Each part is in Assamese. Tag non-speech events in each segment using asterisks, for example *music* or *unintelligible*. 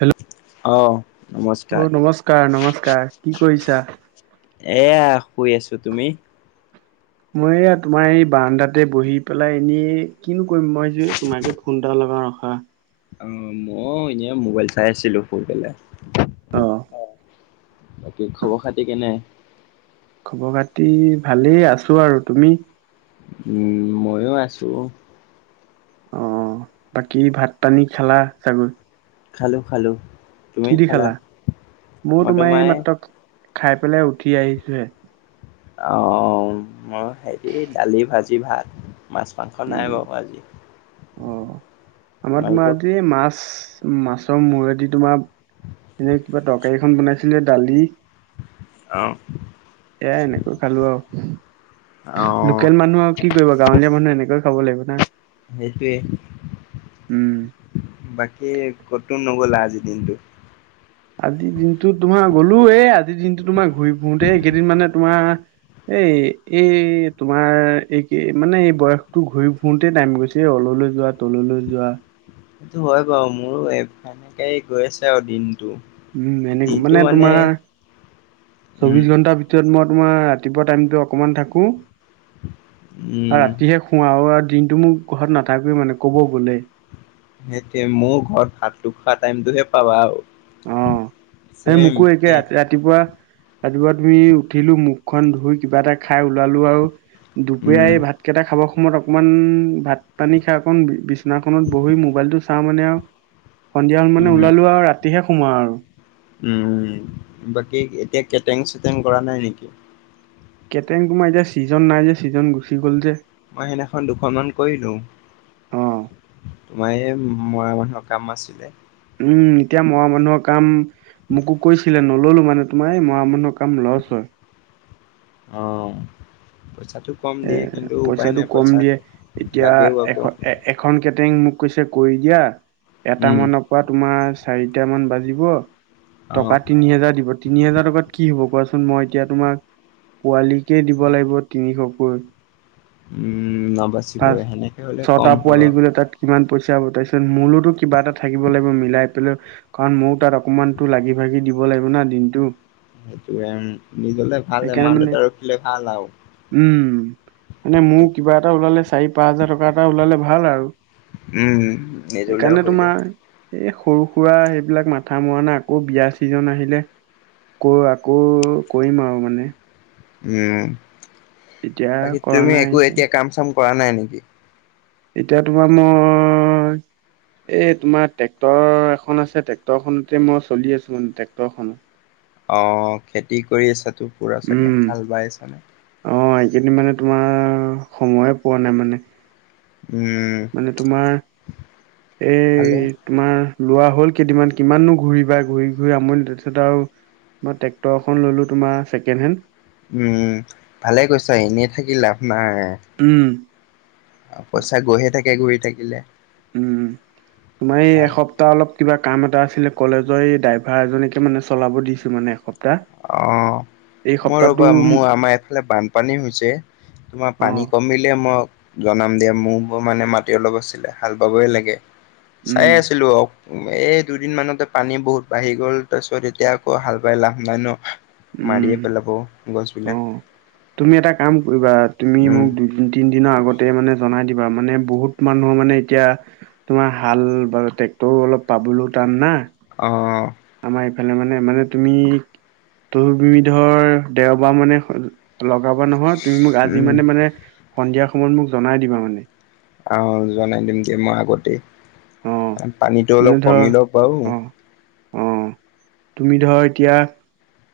হেল্ল' আহ। অ নমস্কাৰ নমস্কাৰ কি কৰিছা এয়া শুই আছো তুমি মই এয়া তোমাৰ এই বাৰন্ধাতে বহি পেলাই এনেই কিনো কৰিম মই তোমাকে ফোন এটা ল ৰখা অ মই এনেই মোবাইল চাই আছিলো শুই পেলাই অ বাকী খবৰ খাতি কেনে খবৰ খাতি ভালেই আছো আৰু তুমি উম ময়ো আছো অ বাকী ভাত পানী খালা চাগৈ খালো খালো কি দি খালা মোৰ তোমাৰ এই মাত্ৰ খাই পেলাই উঠি আহিছোহে অ মই হেৰি দালি ভাজি ভাত মাছ মাংস নাই উম বাৰু আজি অ আমাৰ তোমাৰ তোমালোকক আজি মাছ মাছৰ মূৰেদি তোমাৰ এনে কিবা তৰকাৰীখন বনাইছিলে দালি অঁ সেয়াই এনেকৈ খালো আৰু অ লোকেল মানুহ আৰু কি কৰিব গাঁৱলীয়া মানুহে এনেকৈ খাব লাগিব না সেইটোৱে সেই উম আজি কটো নগ'লা আজি দিনটো আজি দিনটো তোমাৰ গলো এ আজিৰ দিনটো তোমাৰ ঘূৰি ফুুৰোতে এই কেইদিন মানে তোমাৰ এ এই তোমাৰ এই কি মানে এই বয়সতটো ঘূৰি ঘুৰতে টাইম গৈছিল এ অললৈ যোৱা তললৈ যোৱা সেইটো হয় বাৰু মোৰো এ সনেক গৈ আছে আৰু দিন উম এনেক মানে তোমাৰ উম চৌবিশ ঘন্টাৰ ভিতৰত মই তোমাৰ ৰাতিপুৱা টাইমতো অকমান থাকো আৰু উম ৰাতিহে খুৱ আৰু দিনটো মোৰ ঘৰত নাথাকোৱে মানে ক'ব গ'লে সেইটোয়ে মোৰ ঘৰত ভাতটো খোৱা টাইমতটোহে পাবা আৰু অ সেই মোকো একে ৰাতিপুৱা ৰাতিপুৱা তুমি উঠিলো মুখখন ধুই কিবা এটা খাই ওলালো আৰু দুপৰীয়া উম এই ভাতকেইটা খাব অকমান ভাত পানী খা অকণ বিছনাখনত বহি মোবাইলটো চাওঁ মানে আৰু সন্ধিয়া হল মানে উম ওলালো আৰু ৰাতিহে সোমোৱা আৰু উম বাকী এতিয়া কেটেং চেটেং কৰা নাই নেকি কেটেং তোমাৰ এতিয়া ছিজন নাই যে ছিজন গুচি গ'ল যে মই সেইদিনাখন দুখনমান কৰিলো অ', মানে মৰা মানুহৰ কাম আছিলে উম এতিয়া মৰা মানুহৰ কাম মোকো কৰিছিলে নো নল'লো মানে তোমাৰ এই মৰা মানুহৰ কাম লছ হয় অ পইচা কম এ দিয়ে কিন্তু উপায় পইচাটো নাই কম দিয়ে এতিয়া লাগেও এ আকৌ এ এখন কেটেং মোক কৈছে কৰি দিয়া এটা উম মানৰ পৰা তোমাৰ চাৰিটা মান বাজিব অ টকা তিনি হাজাৰ দিব তিনি হাজাৰ টকাত কি হ'ব কোৱাচোন মই এতিয়া তোমাৰ পোৱালীক কেই দিব লাগিব তিনিশকৈ উম পাঁচ নবাচিবই সেনেকে হলে ছটা কম হয় পোৱালি বাৰু গোলে তাত কিমান পইচা গোতাইছে মোলেতো কিবা এটা থাকিব লাগিব মিলাই কাৰণ মৌ তাত অকমান মানে সেইটোএ উ'ম মানে মোৰ কিবা এটা ওলালে চাৰি, পাঁচ হাজাৰ টকা এটা ওলালে ভাল আৰু উ'ম, সেইকাৰণে নিজৰলেওঁ হৈ যায়। তোমাৰ এই সৰু সুৰা সেইবিলাক মাথা মৰা নাই আকৌ বিয়া চিজন আহিলে। ক আকৌ কৰিম আৰু মানে। উ'ম, এতিয়া বাকী কৰা তুমি নাই একো এতিয়া কাম চাম কৰা নাই নেকি? এতিয়া তোমাৰ মই এই তোমাৰ ট্ৰেক্টৰ এখন আছে। ট্ৰেক্টৰখনতে মই চলি আছো মানে ট্ৰেক্টৰখন। অ খেতি কৰি আছে উ'ম, অ', এইকেইদিন মানে তোমাৰ অ', সময়ে পোৱা নাই মানে। উম, মানে তোমাৰ ভালে এই তোমাৰ লোৱা হ'ল, কেইদিনমান কিমাননো ঘূৰিবা ঘূৰি ঘূৰি আমনি তাৰপিছত আৰু মই ট্ৰেক্টৰ এখন ললো তোমাৰ ছেকেণ্ড হেণ্ড। উ'ম, ভালে কৰিছা, এনেই থাকি লাভ নাই। উ'ম। পইচা গৈহে থাকে ঘূৰি থাকিলে। উ'ম, তোমাৰ এই ভাল এসপ্তাহ অলপ কিবা কাম এটা আছিলে? কলেজৰ এই ড্ৰাইভাৰ এজনীকে মানে চলাব দিছোঁ মানে এখন। অ মই ৰ'বা মোৰ আমাৰ এফালে বানপানী হৈছে। তোমাৰ অ পানী কমিলে মই জনাম দিয়া। মোৰ বাৰু মানে মাটি অলপ আছিলে হাল বাবই লাগে চাই উম আছিলো অ'উ। উ'ম, এই দুদিন মানতে পানী বহুত বাঢ়ি গ'ল। তাৰপিছত এতিয়া আকৌ হাল বাই লাভ নাই ন। মাৰিয়ে উ'ম, পেলাব গছবিলাক অ', তুমি এটা কাম কৰিবা। তুমি উম। মোক দুই, তিন দিনৰ আগতে মানে জন বনাই দিবা, মানে বহুত মানুহৰ মানে এতিয়া তোমাৰ হাল বা ট্ৰেক্টৰও অলপ পাবলৈও টান না। অ', আমাৰ এইফালে মানে, মানে তুমি ত বিবিধৰ দেওবাৰ মানে লগ হব নহয়, তুমি মোক আজি উম, মানে মানে সন্ধিয়া সময়ত মোক জনাই দিবা মানে। অ'হ জনাই দিম দিয়া মই আগতেই। অ পানীতটো মানে অলপ ধৰ কমি লোক বাৰু। অ অ', তুমি ধৰ এতিয়া।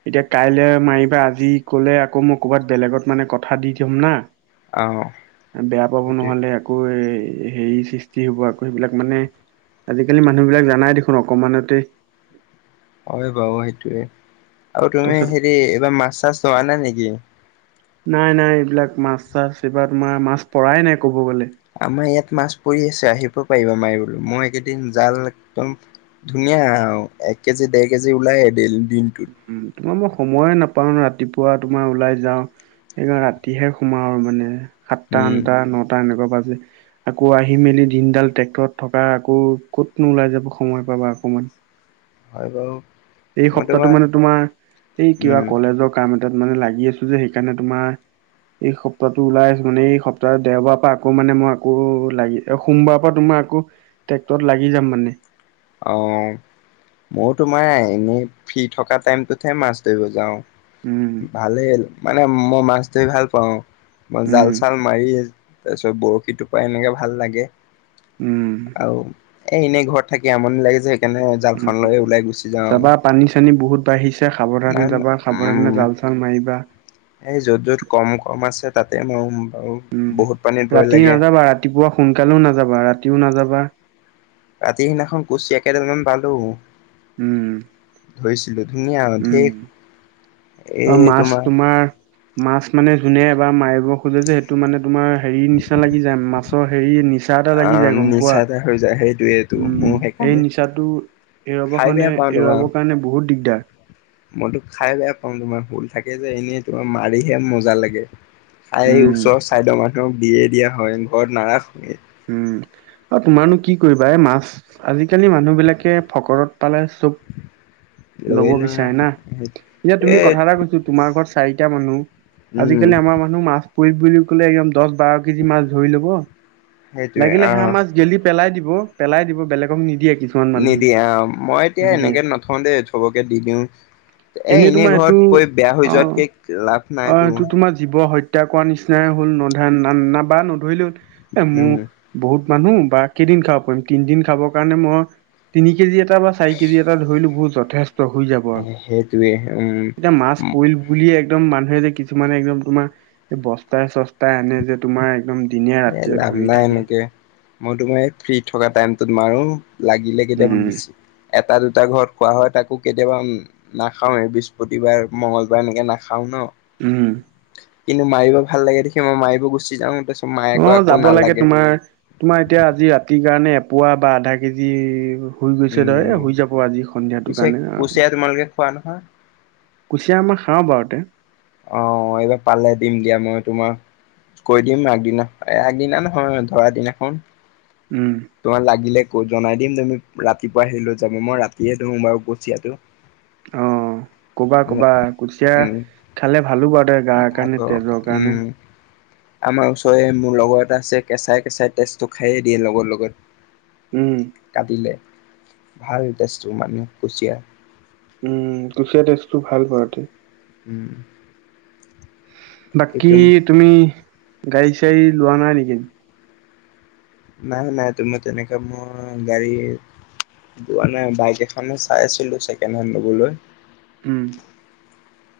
এতিয়া কাইলৈ মাৰিবা আজি কলে আকৌ মই ক'ৰবাত বেলেগত মানে কথা দি থম না। অ', বেয়া পাব সেইটোৱে নহলে, আকৌ এ! হেৰি সৃষ্টি হ'ব, আকৌ সেইবিলাক মানে আজিকালি মানুহ বিলাক জানাই দেখোন, অকমানতে হয় বাৰু, সেইটোয়ে আৰু তুমি তাৰপিছত হেৰি এইবাৰ মাছ চাছ ধৰা নাই নেকি? নাই, নাই, এইবিলাক মাছ চাছ এইবাৰ তোমাৰ মাছ পৰাই নাই কব গ'লে। আমাৰ ইয়াত মাছ পৰি আছে, আহিব পাৰিবা মাৰিবলৈ, মই এইকেইদিন জাল একদম ধুনীয়া এক কেজি, দেৰ কেজি ওলাই দিন। উ'ম তোমাৰ মই সময়ে নাপাওঁ, ৰাতিপুৱা তোমাৰ ওলাই যাওঁ। এনেও ৰাতিহে সোমাও আৰু মানে সাতটা, উম, আঠটা, নটা এনেকুৱা। আকৌ আহি মেলি দিনডাল ট্ৰেক্টৰত থকা আকৌ ক'তনো ওলাই যাব সময় পাবা আকমান। *unintelligible* হয় বাৰু। এই সপ্তাহটো মানে তোমাৰ এই কিবা উম, কলেজৰ কাম তাত মানে লাগি আছো যে সেইকাৰণে তোমাৰ এই সপ্তাহটো ওলাই আছো, মানে এই সপ্তাহ দেওবাৰ পৰা আকৌ মানে মই আকৌ লাগি সোমবাৰৰ পৰা তোমাৰ। আকৌ ট্ৰেক্টৰত লাগি যাম মানে। অ', মইো তোমাৰ এনেই ফ্ৰী থকা টাইমটোতহে মাছ ধৰিব যাওঁ। উম ভালেই মানে মই মাছ ধৰি ভাল পাওঁ মই জাল উম চাল মাৰি। তাৰ পিছত বৰশী টোপ এনেকে ভাল লাগে উম আৰু এনেই ঘৰত। থাকি আমনি লাগিছে। উম চাবা পানী চানী বহুত বাঢ়িছে সাৱধানে নাই যাবা সাৱধানে উম জাল চ ল মাইবা। এই য'ত য'ত কম কম আছে তাতে মাৰো। বাৰু উম বহুত পানীত ভয় ৰাতি লাগে নাযাবা ৰাতিপুৱা সোনকালেও নাযাবা ৰাতিও নাযাবা। ৰাতি সিদিনাখন কুচিয়া কেইডালমান পালো। উম। ধৰিছিলো। ধুনীয়া উম ধেৰ অ মাছ তোমাৰ মাছ মানে যোনে এ বাাৰ মাৰিব খোজে যে সেইটো মানে তোমাৰ হেৰি নিচিনা লাগি যায় মাছৰ হেৰি নি নিচা এটা লাগি আহ যায় গম নিচা পোৱা, এটা হৈ যায় সেইটোয়েটো উম মোৰ এই সেইকাৰণে নিচাটো এই এৰোৱাব খাই কাৰণে বেয়া পাওঁ তোমাৰ এৰোৱাবৰ কাৰণে বহুত দিগদাৰ। মইতো খাই বেয়া পাওঁ তোমাৰ হুল থাকে যে এনেই তোমাৰ মাৰিহে মজা লাগে। আই উম ওচৰৰ চাইদৰ মানুহক দিয়ে দিয়া হয় ঘৰত নাৰাখোয়ে। উম। আৰু তোমাৰো কি কৰিবা এই মাছ আজিকালি মানুহ বিলাকে ফকৰত পালে চব লব লৈ লয় বিচাৰে না। এতিয়া তুমি এ কথা এটা কৈছো তোমাৰ ঘৰত চাৰিটা মানুহ উম আজিকালি আমাৰ মানুহ মাছ পত বুলি কলে একদম দহ বাৰ কেজি মাছ ধৰি লব সেইটোৱে লাগিলে সে আহ মাছ গেলি পেলাই দিব। পেলাই দিব বেলেগক নিদিয়ে। কিছুমান মানুহে নিদিয়া মই এতিয়া নিদিয়ে এনেকে নথওঁ দে। চবকে দি দিও এ এনেই তোমাৰ এইটো ঘৰতৈ বেয়া হৈ অ যোৱাতকে লাভ অ নাইতো সেইটো তোমাৰ জীৱ হত্যা কৰ নিচিনাই হল নধ না না বা নধৰিলেও এ মোৰ উম বহুত মানুহ বা কেইদিন খাব পাৰিম তিন দিন খাবৰ কাৰণে মই তিনি কেজি এটা বা চাৰি কেজি এটা ধৰিলো বহুত যথেষ্ট হৈ যাব আৰু সেইটোৱে উম এতিয়া মাছ পৰিল বুলিয়ে একদম মানুহে যে কিছুমানে একদম তোমাৰ বস্তাই চস্তাই আনে যে তোমাৰ একদম দিনে এ ৰাতিয়ে লাভ ধৰি নাই থাকে এনেকে মই তোমাৰ এই ফ্ৰী থকা টাইমটোত মাৰো। লাগিলে কেতিয়া উম বৃছ এটা দুটা ঘৰত খোৱা হয় তাকো কেতিয়াবা নাখাওৱে বৃহস্পতিবাৰ মংগলবাৰ এনেকে নাখাও ন। উম। কিন্তু মাৰিব ভাল লাগে দেখি মই মিব গুচি যাওঁ। মায়ে আকৌ অ আকৌ যাব লাগে নালাগে তোমাৰ তোমাৰ এতিয়া আজি ৰাতি সেইকাৰণে এপোৱা বা আধা কেজি হৈ গৈছে ধৰ উম হৈ যাব আজি সন্ধিয়াটোৰ পিছে কাৰণে অ কুচিয়া তোমালোকে খোৱা নহয় কুচিয়া আমাৰ খাওঁ বাৰুতে। অ এইবাৰ পালে দিম দিয়া মই তোমাৰ কৈ দিম আগদিনা আগদিনা নহয় ধৰা দিনাখন। উম তোমাৰ লাগিলে ক জনাই দিম তুমি ৰাতিপুৱা আহি লৈ যাবা মই ৰাতিয়ে ধৰো বাৰু কচিয়াতটো। অ কবা কবা কুচিয়া উম খালে ভালো বাৰু তই গাৰ ভাল কাৰণে পাব তেজৰ উম কাৰণে। আমাৰ ওচৰৰে মোৰ লগৰ এটা আছে কেঁচাই কেঁচাই তেজটো খায়ে দিয়ে লগৰ লগত। উম কাটিলে ভাল তেজটো মানুহ কুচিয়া। উম কুচিয়া তেজটো ভাল কৰাটো। উম। বাকী কিন্তু তুমি গাড়ী চাড়ী লোৱা নাই নেকি? নাই নাই তোমাৰ তেনেকা মোৰ গাড়ী লোৱা নাই বাইক এখো চাই আছিলো ছেকেণ্ড হেণ্ড লবলৈ। উম।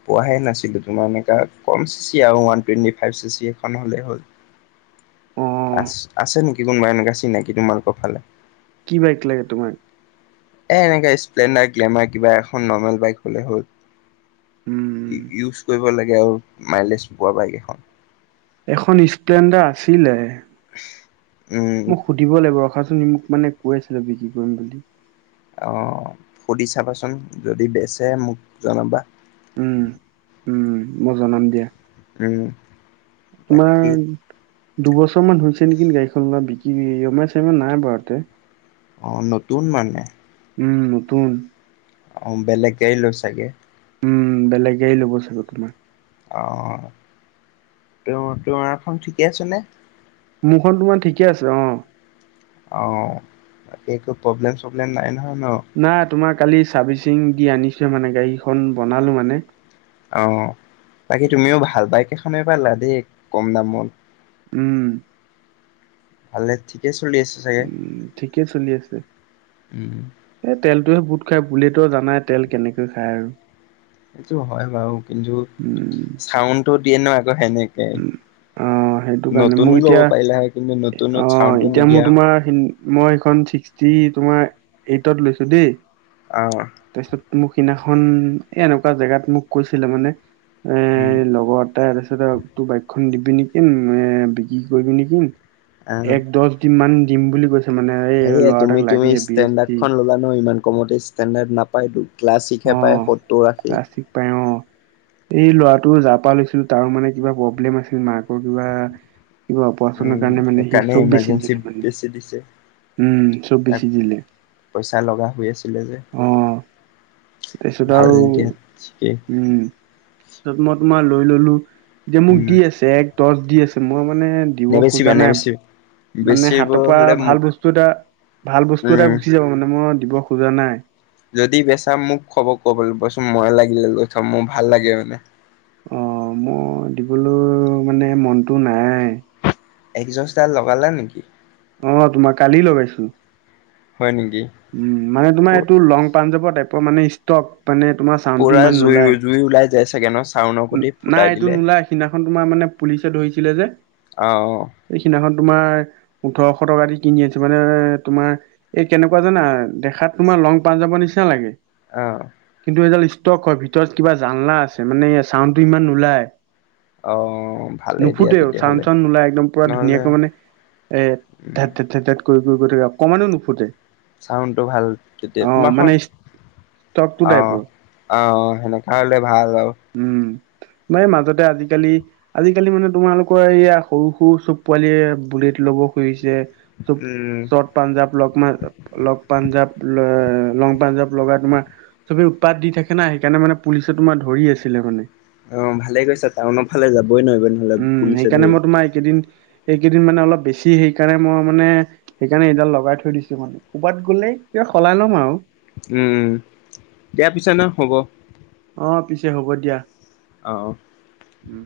পোৱাহে নাছিলোঁ। তোমাৰ এনেকুৱা, কম চি চি আৰু one twenty five C C এখন হ'লেই হ'ল। অ আ, আছে নেকি কোনোবা এনেকুৱা চিনাকি তোমালোকৰ ফালে? কি বাইক লাগে তোমাক? এ, এনেকা স্প্লেণ্ডাৰ, গ্লেমাৰ, কিবা এখন নৰ্মেল বাইক হ'লে উম হ'ল। ইউজ কৰিব লাগে আৰু মাইলেজ পোৱা বাইক এখন। এখন স্প্লেণ্ডাৰ আছিলে। উম মোক সুধিব লাগিব ৰখাচোন, মোক মানে, কৈছিলে বিক্ৰী কৰিম বুলি। অ'! সুধি চাবাচোন! যদি বেচে মোক জনাবা। উম, উম, মই জনাম দিয়া। উম, বাকী দুবছৰমান হৈছে নেকি গাড়ীখন লোৱা। বিক্ৰী *unintelligible* নাই বাৰু ইয়াতে। অ'! নতুন মানে। উম, নতুন। অ'! বেলেগ গাড়ী লৈ চাগে? উম, বেলেগে গাড়ী ল'ব চাগে তোমাৰ। অ'! তেওঁ, তোমাৰখন ঠিকে আছেনে? মোৰখন তোমাৰ ঠিকে আছে। অ'! অ'! একো প্ৰব্লেম চব্লেম নাই? নহয় ন? নাই। তোমাৰ কালি, চাৰ্ভিচিং দি আনিছোহে মানে। গাড়ীখন বনালো মানে। অ'! বাকী তুমিও ভাল বাইক এখনে পালা দেই! কম দামত। উম! ভালে, ঠিক। উম, ঠিকেই চলি আছে। উম, তেলটোৱে বহুত খায়। বুলেটৰ জানাই, তেল কেনেকৈ খায় আৰু। সেইটো হয় বাৰু। কিন্তু, উম। চাউণ্ডটো দিয়ে ন' আকৌ সেনেকে। উম, অ'! সেইটো কাৰণে। মোৰ নতুনো ল'ব এতিয়া, পাৰিলা হয় কিন্তু নতুনত অ'! চাউণ্ডটো এতিয়া মোৰ নিদিয়া, তোমাৰ মই এইখন ছিক্সটি তোমাৰ এইটত লৈছোঁ দেই। অ'! মোৰ সিনাখন এ, এনেকুৱা জেগাত মোক কৈছিলে মানে এ, উম। লগৰ এটাই, তাৰপিছত আৰু এইখন দিবি নেকি? এ, বিক্ৰী কৰিবি নেকি? অ', এক, দহ, দিন মান দিম বুলি কৈছে। মানে এই সেয়ে, ল'ৰা এটাক তুমি লাগে তুমি বি এছ টি ষ্টেণ্ডাৰ্ডখন ল'লা নহয় ইমান কমতে! ষ্টেণ্ডাৰ্ড নাপাইতো। ক্লাছ ছিকসে পায় অ'। সত্তৰ, আশি। প্লাষ্টিক পাই অ'। এই ল'ৰাটো, যাৰ পৰা লৈছিলোঁ। তাৰ মানে, কিবা প্ৰব্লেম আছিল। মাকৰ কিবা কিবা অপাৰেচনৰ উম, কাৰণে মানে, সি সেইকাৰণে চব বেছি ইমাৰ্জেঞ্চি দিলে মানে। বেছি দিছে, উম, চব তাক বছি দিলে। পইচা লগা হৈ আছিলে যে। অ'! তাৰপিছত ভাল আৰু দিয়া ঠিকেই উম! তাৰপিছত মই তোমাৰ লৈ ললোঁ। যে, মোক উম দি আছে, এক, দহ দি আছে। মই মা মানে, দিব নেবেচিবা খোজা নাই। নেবেচিবা মানে, হাতৰ পৰা বেচিবলে মোক ভাল বস্তু এটা, ভাল বস্তু এটা উম গুচি যাব মানে। মই দিব খোজা নাই। যদি বেচা, মোক ক'ব, ক'বলে কৈছোঁ, মই লাগিলে লৈ থম। মোৰ ভাল লাগে মানে। অ'! মই দিবলৈ মানে, মনটো নাই। একজস্টডাল লগালা নেকি? অ'! তোমাৰ কালি লগাইছোঁ। হয় নেকি? উম! মানে, তোমাৰ এইটো লং পাঞ্জাৱত, টাইপৰ মানে ষ্টক। মানে, তোমাৰ চাউণ্ডটো পুৰা ইমান জুই নোলায়। জুই ওলাই যায় চাগে ন চাউনৰ গুটি নাই ফুটাই এইটো, দিলে নোলাই। সিদিনাখন তোমাৰ মানে, পুলিচে ধৰিছিলে যে। অ'! অ'! এই সিদিনাখন তোমাৰ ওঠৰশ টকা দি কিনি আছে মানে তোমাৰ এই কেনেকুৱা জানা দেখাত তোমাৰ লং পা যাব নিচিনা লাগে আহ এডাল ষ্টক হয় ভিতৰত কিবা জাননাা আছে মানে চাউণ্ডটো ইমান নওলাই অ ভালেই দিয়া নুফুতেও চাান তেতিয়াহ'লে চান নোলাই একদম পুৰা নহ'লে ধুনীয়াকৈ মানে এ ধে উম ধ ধে ধে কৰি কৰি কৰি থাক অকমানো নুফুটে চাউণ্ডটো ভাল তেতিয়া অ তোমাৰ মানে হয় ষ্টকটো টাইপৰ আহ আহ সেনেকাা হলে ভাল আৰু ম মাজতে আজিকালি আজিকালি মানে তোমালোকৰ এইয়া সৰু সৰু চব পোৱালিয় বুল খ উম পঞ পাঞ্ এ লং পাঞ্জাৰ লগাই তোমাৰ চবে উৎপাত দি থাকে না সেইকাৰণে মানে পুলিচে তোমাৰ ধৰি আছিলে মানে অ ভালে গৈছা টাউনৰ ফালে যাব উম সেইকাৰণে মই তোমাৰ এইকেইদিন এইকেইদিন মানে অলপ বেছি সেইকাৰণে মই মানে সেইকাৰণে এইডাল লগাই থৈ দিছো মানে ক'ৰবাত গ'লে এতিয়া সলাই লম আৰু উম দিয়া পিছে ন হ'ব অ অ পিছে হ'ব দিয়া আহ উম